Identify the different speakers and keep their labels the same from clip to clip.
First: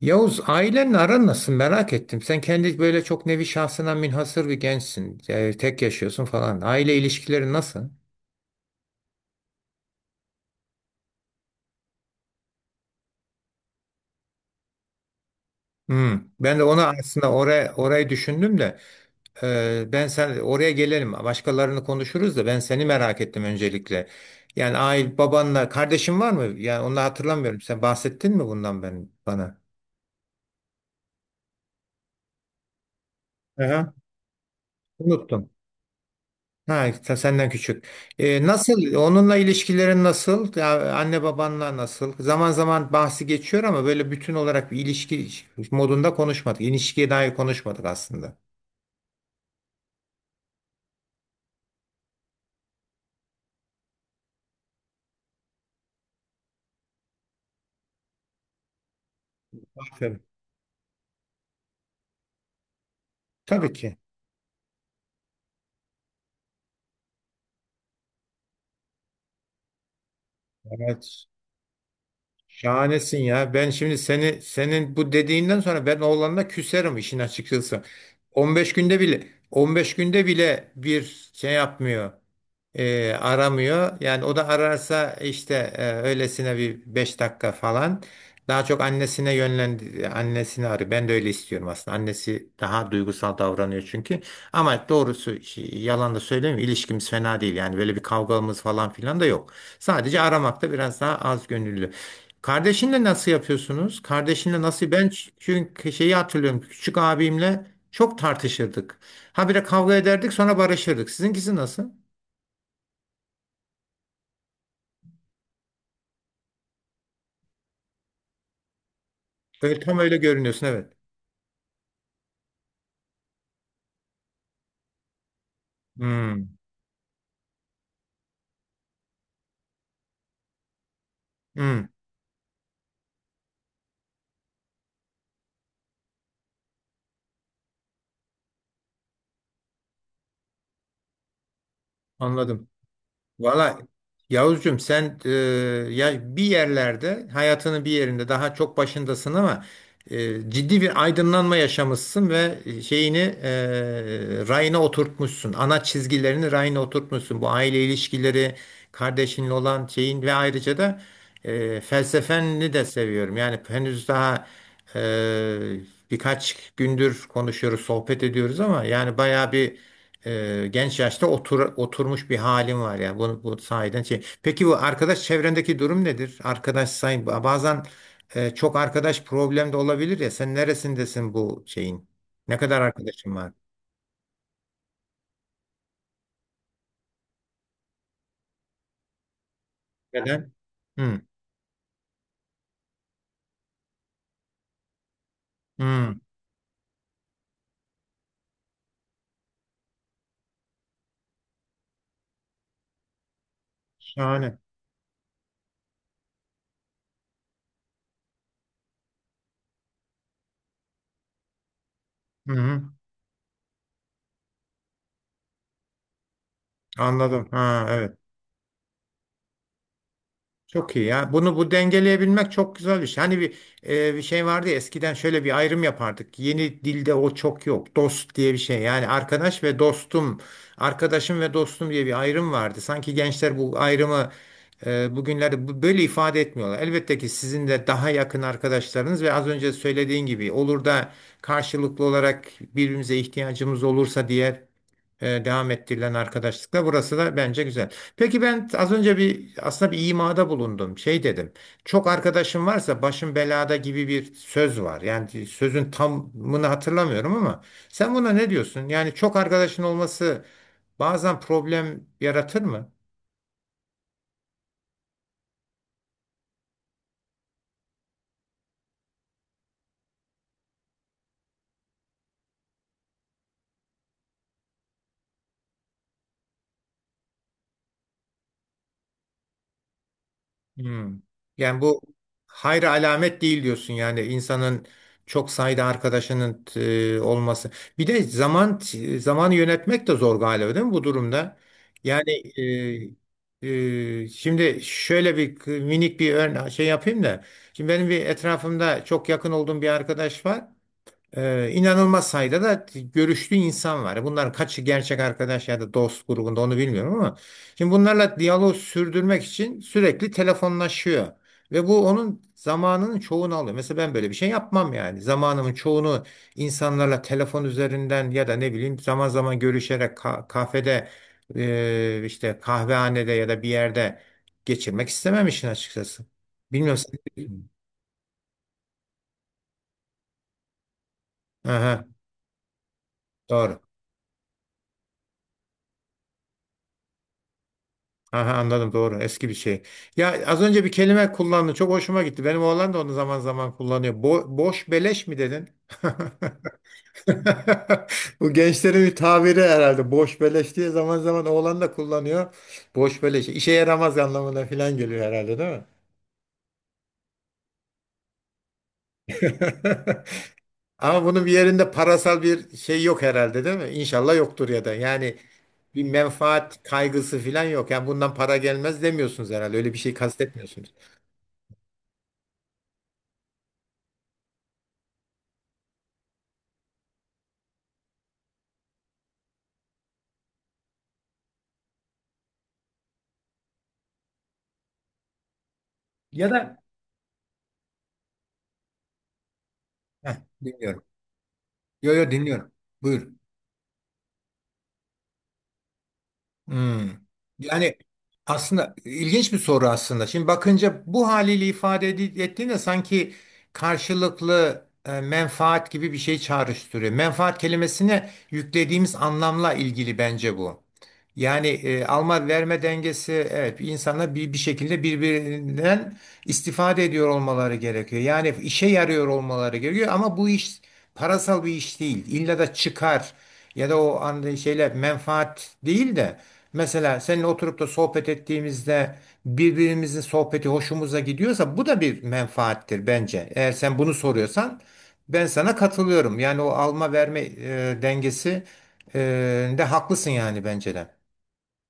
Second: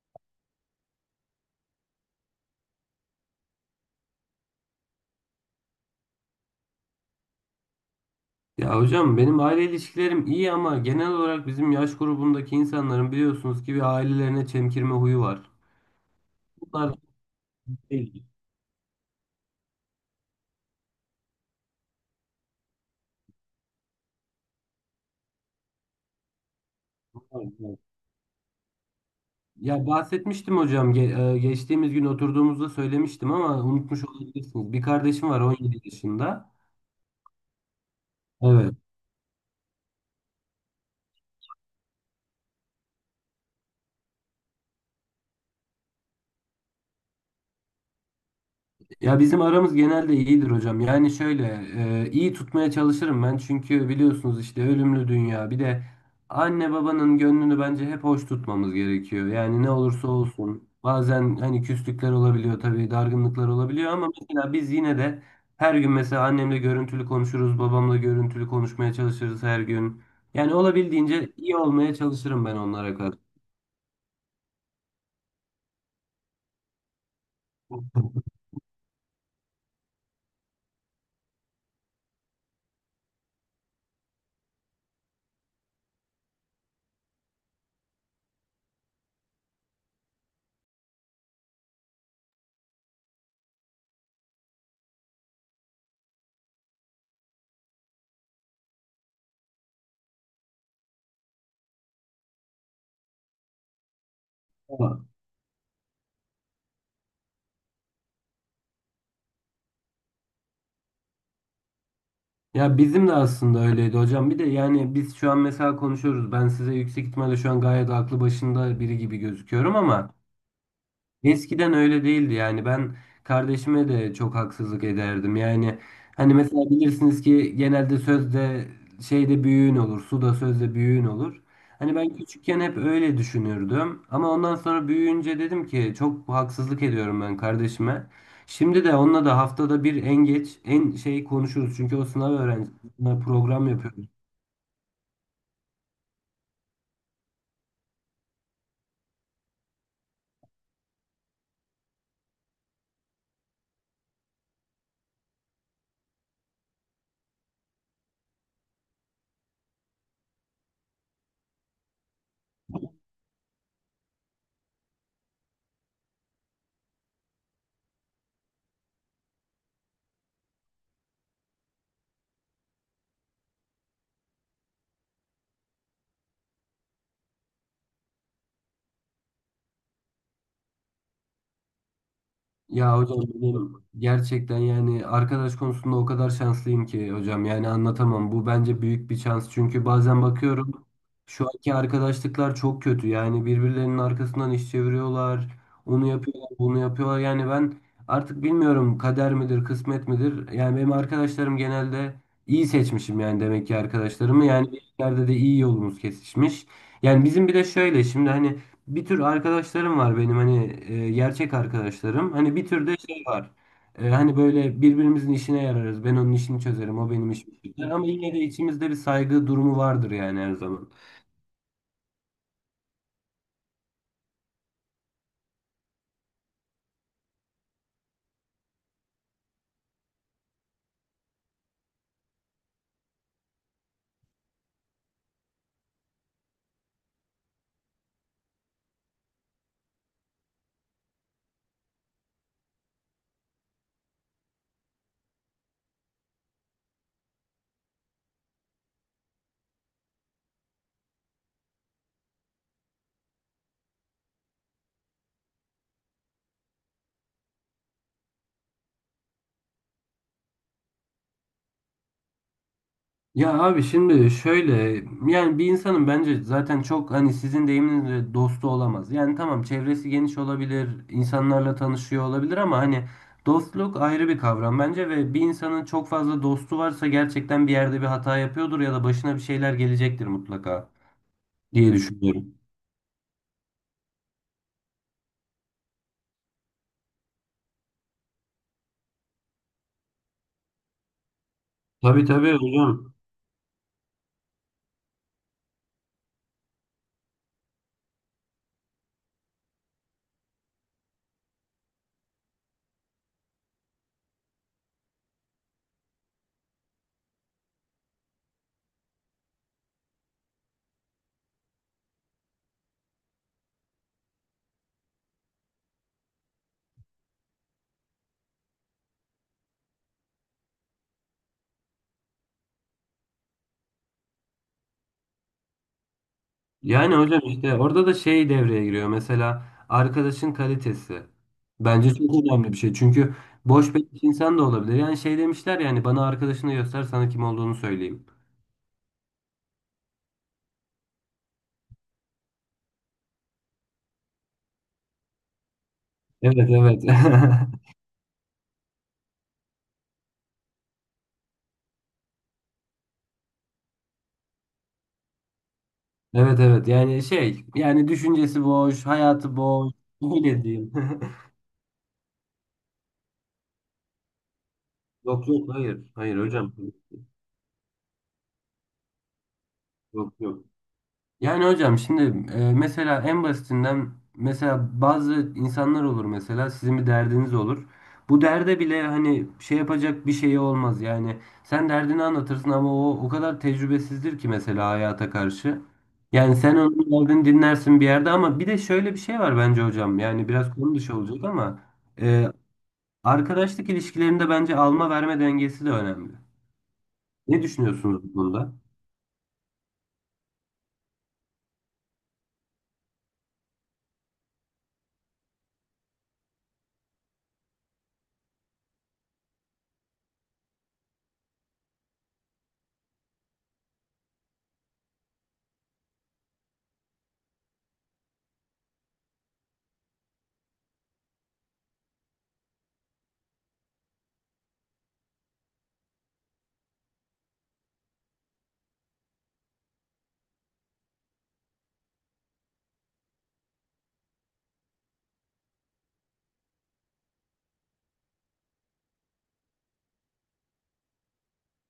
Speaker 1: Yavuz ailenle aran nasıl merak ettim. Sen kendi böyle çok nevi şahsına münhasır bir gençsin. Yani tek yaşıyorsun falan. Aile ilişkileri nasıl?
Speaker 2: Ya hocam benim aile ilişkilerim iyi ama genel olarak bizim yaş grubundaki insanların biliyorsunuz ki bir ailelerine çemkirme huyu var.
Speaker 1: Hmm. Ben de ona
Speaker 2: Bunlar
Speaker 1: aslında oraya orayı
Speaker 2: değil.
Speaker 1: düşündüm de ben sen oraya gelelim. Başkalarını konuşuruz da ben seni merak ettim öncelikle. Yani aile babanla kardeşin var mı? Yani onu hatırlamıyorum. Sen bahsettin mi bundan ben bana?
Speaker 2: Ya bahsetmiştim hocam geçtiğimiz gün oturduğumuzda söylemiştim ama
Speaker 1: Aha.
Speaker 2: unutmuş olabilirsiniz. Bir kardeşim var
Speaker 1: Unuttum.
Speaker 2: 17 yaşında.
Speaker 1: Ha, senden küçük.
Speaker 2: Evet.
Speaker 1: Nasıl? Onunla ilişkilerin nasıl? Ya, anne babanla nasıl? Zaman zaman bahsi geçiyor ama böyle bütün olarak bir ilişki modunda konuşmadık. İlişkiye dair konuşmadık aslında.
Speaker 2: Ya bizim aramız genelde iyidir hocam. Yani şöyle iyi tutmaya çalışırım ben. Çünkü biliyorsunuz işte ölümlü dünya. Bir de anne babanın gönlünü bence hep hoş tutmamız gerekiyor. Yani ne olursa
Speaker 1: Aferin.
Speaker 2: olsun. Bazen hani küslükler olabiliyor tabii, dargınlıklar
Speaker 1: Tabii
Speaker 2: olabiliyor
Speaker 1: ki.
Speaker 2: ama mesela biz yine de her gün mesela annemle görüntülü konuşuruz, babamla görüntülü konuşmaya çalışırız her gün. Yani
Speaker 1: Evet.
Speaker 2: olabildiğince iyi olmaya çalışırım ben onlara
Speaker 1: Şahanesin
Speaker 2: karşı.
Speaker 1: ya. Ben şimdi seni senin bu dediğinden sonra ben oğlanla küserim işin açıkçası. 15 günde bile 15 günde bile bir şey yapmıyor. Aramıyor. Yani o da ararsa işte öylesine bir 5 dakika falan. Daha çok annesine yönlendi, annesini arıyor. Ben de öyle istiyorum aslında. Annesi daha duygusal davranıyor çünkü. Ama doğrusu şey, yalan da söylemiyorum. İlişkimiz fena değil. Yani böyle bir kavgamız falan filan da yok. Sadece aramakta biraz daha az gönüllü. Kardeşinle nasıl yapıyorsunuz? Kardeşinle nasıl? Ben çünkü şeyi hatırlıyorum. Küçük abimle çok tartışırdık. Habire kavga ederdik sonra barışırdık. Sizinkisi nasıl?
Speaker 2: Ya bizim de aslında öyleydi hocam. Bir de yani biz şu an mesela konuşuyoruz. Ben size yüksek ihtimalle şu an gayet aklı başında biri gibi gözüküyorum
Speaker 1: Evet, tam
Speaker 2: ama
Speaker 1: öyle görünüyorsun, evet.
Speaker 2: eskiden öyle değildi yani ben kardeşime de çok haksızlık ederdim yani hani
Speaker 1: Hmm,
Speaker 2: mesela bilirsiniz ki genelde sözde şeyde büyüğün olur suda sözde büyüğün olur.
Speaker 1: hmm,
Speaker 2: Hani ben küçükken hep öyle düşünürdüm ama ondan sonra büyüyünce dedim ki çok haksızlık ediyorum ben kardeşime. Şimdi de onunla da haftada bir en geç en şey konuşuruz çünkü o sınav
Speaker 1: anladım.
Speaker 2: öğrencisi, sınav program
Speaker 1: Valla,
Speaker 2: yapıyor.
Speaker 1: Yavuzcum, sen ya bir yerlerde hayatının bir yerinde daha çok başındasın ama ciddi bir aydınlanma yaşamışsın ve şeyini rayına oturtmuşsun. Ana çizgilerini rayına oturtmuşsun. Bu aile ilişkileri, kardeşinle olan şeyin ve ayrıca da felsefeni de seviyorum. Yani henüz daha e, birkaç gündür konuşuyoruz, sohbet ediyoruz ama yani bayağı bir genç yaşta oturmuş bir halim var ya. Bu sahiden şey. Peki bu arkadaş çevrendeki durum nedir? Arkadaş sayın bazen çok arkadaş problem de olabilir ya. Sen neresindesin bu şeyin? Ne kadar
Speaker 2: Ya hocam
Speaker 1: arkadaşın var?
Speaker 2: benim gerçekten yani arkadaş konusunda o kadar şanslıyım ki hocam yani anlatamam. Bu bence büyük bir şans çünkü bazen
Speaker 1: Neden?
Speaker 2: bakıyorum
Speaker 1: Hı,
Speaker 2: şu anki arkadaşlıklar çok kötü. Yani birbirlerinin arkasından iş çeviriyorlar. Onu
Speaker 1: hı.
Speaker 2: yapıyorlar, bunu yapıyorlar. Yani ben artık bilmiyorum, kader midir, kısmet midir? Yani benim arkadaşlarım genelde iyi seçmişim yani demek ki arkadaşlarımı.
Speaker 1: Şahane.
Speaker 2: Yani bir yerde de iyi yolumuz kesişmiş. Yani bizim bir de şöyle şimdi hani bir tür arkadaşlarım var benim hani gerçek arkadaşlarım.
Speaker 1: Hı,
Speaker 2: Hani bir
Speaker 1: hı.
Speaker 2: tür de şey var. Hani böyle birbirimizin işine yararız. Ben onun işini çözerim, o benim
Speaker 1: Anladım.
Speaker 2: işimi
Speaker 1: Ha,
Speaker 2: çözer. Ama
Speaker 1: evet.
Speaker 2: yine de içimizde bir saygı durumu vardır yani her zaman.
Speaker 1: Çok iyi ya. Bunu bu dengeleyebilmek çok güzel bir şey. Hani bir şey vardı ya, eskiden şöyle bir ayrım yapardık. Yeni dilde o çok yok. Dost diye bir şey. Yani arkadaş ve dostum, arkadaşım ve dostum diye bir ayrım vardı. Sanki gençler bu ayrımı bugünlerde böyle ifade etmiyorlar. Elbette ki sizin de daha yakın arkadaşlarınız ve az önce söylediğin gibi olur da karşılıklı olarak birbirimize ihtiyacımız olursa diye devam ettirilen arkadaşlıkla. Burası da bence güzel. Peki ben az önce bir, aslında bir imada bulundum. Şey dedim. Çok arkadaşım varsa başım belada gibi bir söz var. Yani sözün tamını hatırlamıyorum ama sen buna ne diyorsun? Yani çok arkadaşın olması bazen problem yaratır mı?
Speaker 2: Ya abi şimdi şöyle, yani bir insanın bence zaten çok hani sizin deyiminizle dostu olamaz. Yani tamam, çevresi geniş olabilir, insanlarla tanışıyor olabilir ama hani dostluk ayrı bir kavram bence ve bir insanın çok fazla dostu varsa gerçekten bir yerde bir hata yapıyordur ya da başına bir şeyler gelecektir mutlaka
Speaker 1: Hmm. Yani
Speaker 2: diye
Speaker 1: bu
Speaker 2: düşünüyorum.
Speaker 1: hayra alamet değil diyorsun, yani insanın çok sayıda arkadaşının olması. Bir de zamanı yönetmek de zor galiba, değil mi bu durumda?
Speaker 2: Tabii
Speaker 1: Yani
Speaker 2: tabii hocam.
Speaker 1: e, şimdi şöyle bir minik bir şey yapayım da. Şimdi benim bir etrafımda çok yakın olduğum bir arkadaş var. İnanılmaz sayıda da görüştüğü insan var. Bunların kaçı gerçek arkadaş ya da dost grubunda onu bilmiyorum ama şimdi bunlarla diyalog sürdürmek için sürekli telefonlaşıyor. Ve bu onun zamanının çoğunu alıyor. Mesela ben böyle bir şey yapmam yani. Zamanımın çoğunu insanlarla telefon üzerinden ya da ne bileyim zaman zaman görüşerek kafede işte kahvehanede ya da bir yerde geçirmek istemem işin açıkçası. Bilmiyorum.
Speaker 2: Yani hocam
Speaker 1: sen-
Speaker 2: işte orada da şey devreye giriyor. Mesela arkadaşın kalitesi.
Speaker 1: Aha,
Speaker 2: Bence çok önemli bir şey. Çünkü
Speaker 1: doğru.
Speaker 2: boş beleş insan da olabilir. Yani şey demişler, yani bana arkadaşını göster sana kim olduğunu söyleyeyim.
Speaker 1: Aha, anladım, doğru, eski bir şey. Ya az önce bir kelime kullandın, çok hoşuma gitti. Benim oğlan da onu zaman zaman kullanıyor. Boş beleş mi dedin?
Speaker 2: Evet evet.
Speaker 1: Bu gençlerin bir tabiri herhalde. Boş beleş diye zaman zaman oğlan da kullanıyor. Boş beleş işe yaramaz anlamına falan geliyor herhalde, değil mi?
Speaker 2: Evet evet. Yani şey, yani düşüncesi boş, hayatı boş. Öyle diyeyim.
Speaker 1: Ama bunun bir yerinde parasal bir şey yok herhalde, değil mi? İnşallah yoktur ya da yani
Speaker 2: Yok yok, hayır.
Speaker 1: bir
Speaker 2: Hayır hocam.
Speaker 1: menfaat kaygısı falan yok. Yani bundan para gelmez demiyorsunuz herhalde, öyle bir şey
Speaker 2: Yok yok.
Speaker 1: kastetmiyorsunuz.
Speaker 2: Yani hocam şimdi mesela en basitinden mesela bazı insanlar olur, mesela sizin bir derdiniz olur. Bu derde bile hani şey yapacak bir şeyi olmaz yani. Sen derdini anlatırsın ama o kadar tecrübesizdir ki mesela hayata karşı.
Speaker 1: Ya
Speaker 2: Yani sen
Speaker 1: da.
Speaker 2: onun derdini dinlersin bir yerde ama bir de şöyle bir şey var bence hocam.
Speaker 1: Heh,
Speaker 2: Yani biraz konu
Speaker 1: dinliyorum.
Speaker 2: dışı olacak ama
Speaker 1: Yo, yo,
Speaker 2: e,
Speaker 1: dinliyorum. Buyur.
Speaker 2: arkadaşlık ilişkilerinde bence alma verme dengesi de önemli.
Speaker 1: Hmm.
Speaker 2: Ne
Speaker 1: Yani
Speaker 2: düşünüyorsunuz bu konuda?
Speaker 1: aslında ilginç bir soru aslında. Şimdi bakınca bu haliyle ifade ettiğinde sanki karşılıklı menfaat gibi bir şey çağrıştırıyor. Menfaat kelimesine yüklediğimiz anlamla ilgili bence bu. Yani alma verme dengesi, evet, insanlar bir şekilde birbirinden istifade ediyor olmaları gerekiyor. Yani işe yarıyor olmaları gerekiyor ama bu iş parasal bir iş değil. İlla da çıkar ya da o anda şeyler menfaat değil de mesela seninle oturup da sohbet ettiğimizde birbirimizin sohbeti hoşumuza gidiyorsa bu da bir menfaattir bence. Eğer sen bunu soruyorsan ben sana katılıyorum. Yani o alma verme dengesi e, de haklısın, yani bence de.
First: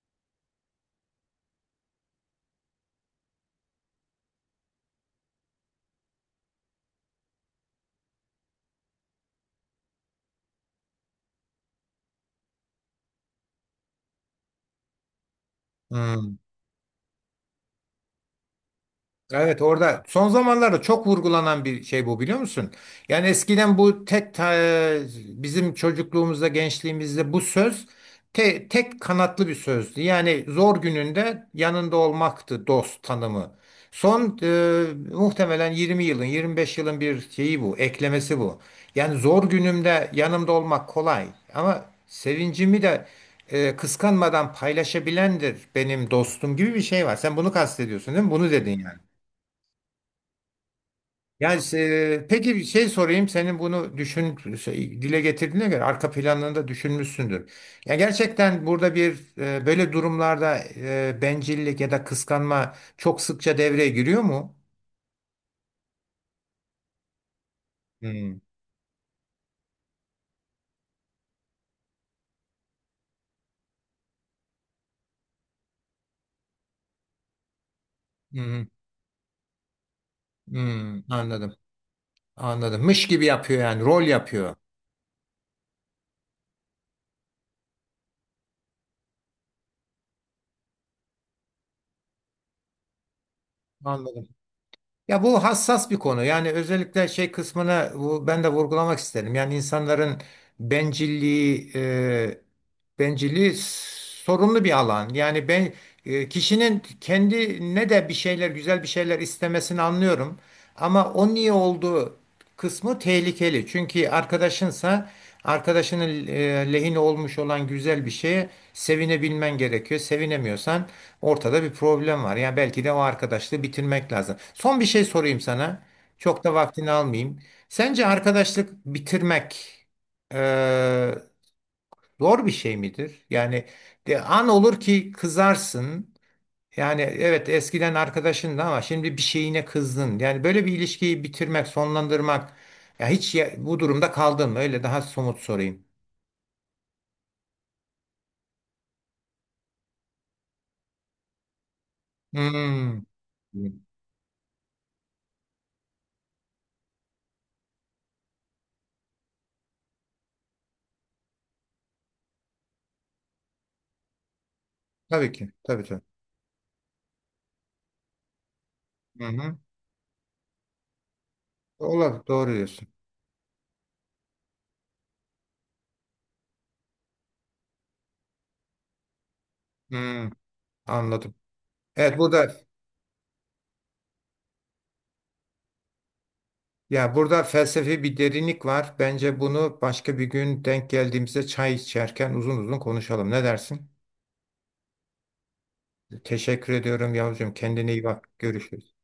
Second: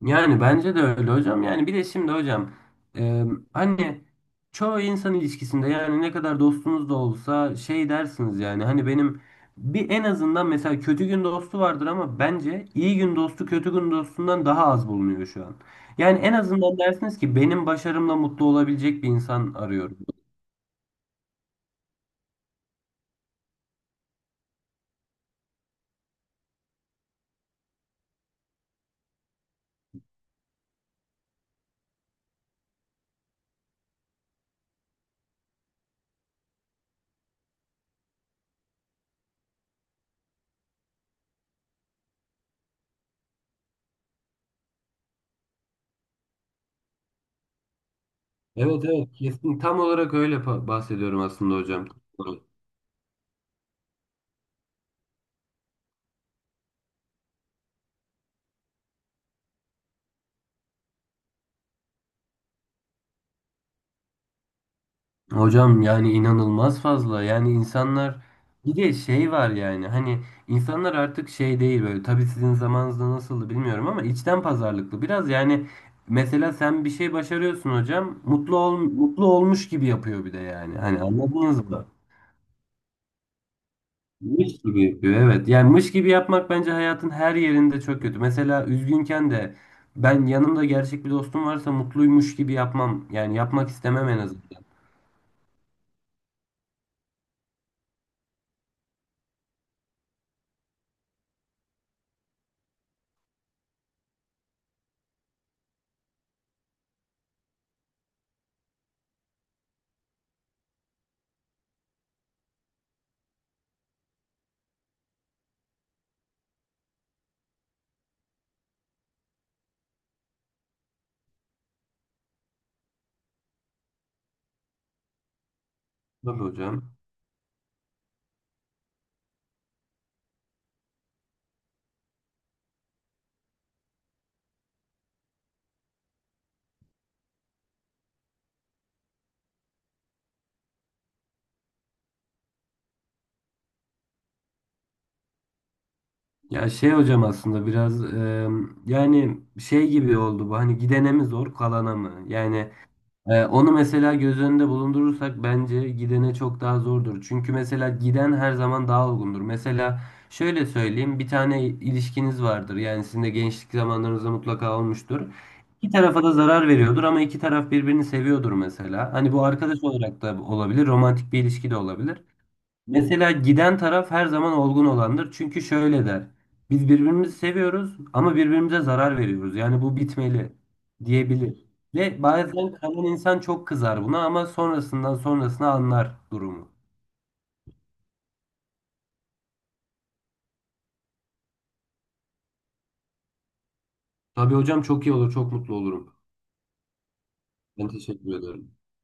Speaker 2: Yani bence de öyle hocam. Yani bir de şimdi hocam, e, hani çoğu insan ilişkisinde yani ne kadar dostunuz da olsa şey dersiniz, yani hani benim bir en azından mesela kötü gün dostu vardır ama bence iyi gün dostu kötü gün dostundan daha az bulunuyor şu an. Yani en
Speaker 1: Hmm.
Speaker 2: azından dersiniz ki benim başarımla mutlu olabilecek bir insan
Speaker 1: Evet,
Speaker 2: arıyorum.
Speaker 1: orada son zamanlarda çok vurgulanan bir şey bu, biliyor musun? Yani eskiden bu tek bizim çocukluğumuzda, gençliğimizde bu söz tek kanatlı bir sözdü. Yani zor gününde yanında olmaktı dost tanımı. Son muhtemelen 20 yılın, 25 yılın bir şeyi, bu eklemesi bu. Yani zor günümde yanımda olmak kolay ama sevincimi de kıskanmadan paylaşabilendir benim dostum, gibi bir şey var. Sen bunu kastediyorsun, değil mi? Bunu dedin
Speaker 2: Evet
Speaker 1: yani.
Speaker 2: evet, kesin tam olarak öyle bahsediyorum aslında
Speaker 1: Yani
Speaker 2: hocam.
Speaker 1: peki bir şey sorayım, senin bunu düşün şey, dile getirdiğine göre arka planını da düşünmüşsündür. Ya gerçekten burada bir böyle durumlarda bencillik ya da kıskanma çok sıkça devreye giriyor mu?
Speaker 2: Hocam yani inanılmaz fazla. Yani insanlar,
Speaker 1: Hmm,
Speaker 2: bir de şey var yani hani insanlar artık şey değil böyle, tabii sizin zamanınızda nasıldı bilmiyorum ama içten pazarlıklı biraz yani mesela sen bir şey başarıyorsun hocam, mutlu
Speaker 1: hmm,
Speaker 2: ol, mutlu olmuş gibi yapıyor bir de, yani hani
Speaker 1: hmm, anladım.
Speaker 2: anladınız mı?
Speaker 1: Anladım. Mış gibi yapıyor, yani rol yapıyor.
Speaker 2: Mış gibi yapıyor evet, yani mış gibi yapmak bence hayatın her yerinde çok kötü. Mesela üzgünken de ben yanımda gerçek bir dostum varsa mutluymuş gibi yapmam, yani yapmak istemem en
Speaker 1: Anladım.
Speaker 2: azından.
Speaker 1: Ya bu hassas bir konu. Yani özellikle şey kısmını ben de vurgulamak isterim. Yani insanların bencilliği e, bencilliği sorunlu bir alan. Yani kişinin kendine de bir şeyler, güzel bir şeyler istemesini anlıyorum. Ama o niye olduğu kısmı tehlikeli. Çünkü arkadaşınsa arkadaşının lehine olmuş olan güzel bir şeye sevinebilmen gerekiyor. Sevinemiyorsan ortada bir problem var. Yani belki de o arkadaşlığı bitirmek lazım. Son bir şey sorayım sana.
Speaker 2: Tabii
Speaker 1: Çok da vaktini
Speaker 2: hocam.
Speaker 1: almayayım. Sence arkadaşlık bitirmek eee, zor bir şey midir? Yani de, an olur ki kızarsın. Yani evet, eskiden arkadaşındı ama şimdi bir şeyine kızdın. Yani böyle bir ilişkiyi bitirmek, sonlandırmak. Ya hiç bu durumda kaldın mı? Öyle daha somut sorayım.
Speaker 2: Ya şey hocam aslında biraz yani şey gibi oldu bu, hani gidene mi zor kalana mı? Yani
Speaker 1: Hmm.
Speaker 2: onu mesela göz önünde bulundurursak bence gidene çok daha zordur. Çünkü mesela giden her zaman daha olgundur. Mesela şöyle söyleyeyim, bir tane ilişkiniz vardır yani, sizin de gençlik zamanlarınızda mutlaka olmuştur.
Speaker 1: Tabii ki. Tabii,
Speaker 2: İki
Speaker 1: tabii.
Speaker 2: tarafa da zarar veriyordur ama iki taraf birbirini seviyordur mesela.
Speaker 1: Hı
Speaker 2: Hani bu
Speaker 1: hı.
Speaker 2: arkadaş olarak da olabilir, romantik bir ilişki de olabilir.
Speaker 1: Olabilir. Doğru diyorsun.
Speaker 2: Mesela giden taraf her zaman olgun olandır. Çünkü şöyle der: biz birbirimizi seviyoruz ama birbirimize zarar veriyoruz. Yani bu
Speaker 1: Hmm.
Speaker 2: bitmeli
Speaker 1: Anladım.
Speaker 2: diyebilir.
Speaker 1: Evet,
Speaker 2: Ve
Speaker 1: burada,
Speaker 2: bazen kalan insan çok kızar buna ama sonrasından sonrasına anlar durumu.
Speaker 1: ya, burada felsefi bir derinlik var. Bence bunu başka bir gün denk geldiğimizde çay içerken uzun uzun konuşalım. Ne dersin?
Speaker 2: Tabii hocam, çok iyi olur, çok mutlu olurum.
Speaker 1: Teşekkür ediyorum yavrucuğum.
Speaker 2: Ben
Speaker 1: Kendine iyi bak.
Speaker 2: teşekkür ederim.
Speaker 1: Görüşürüz.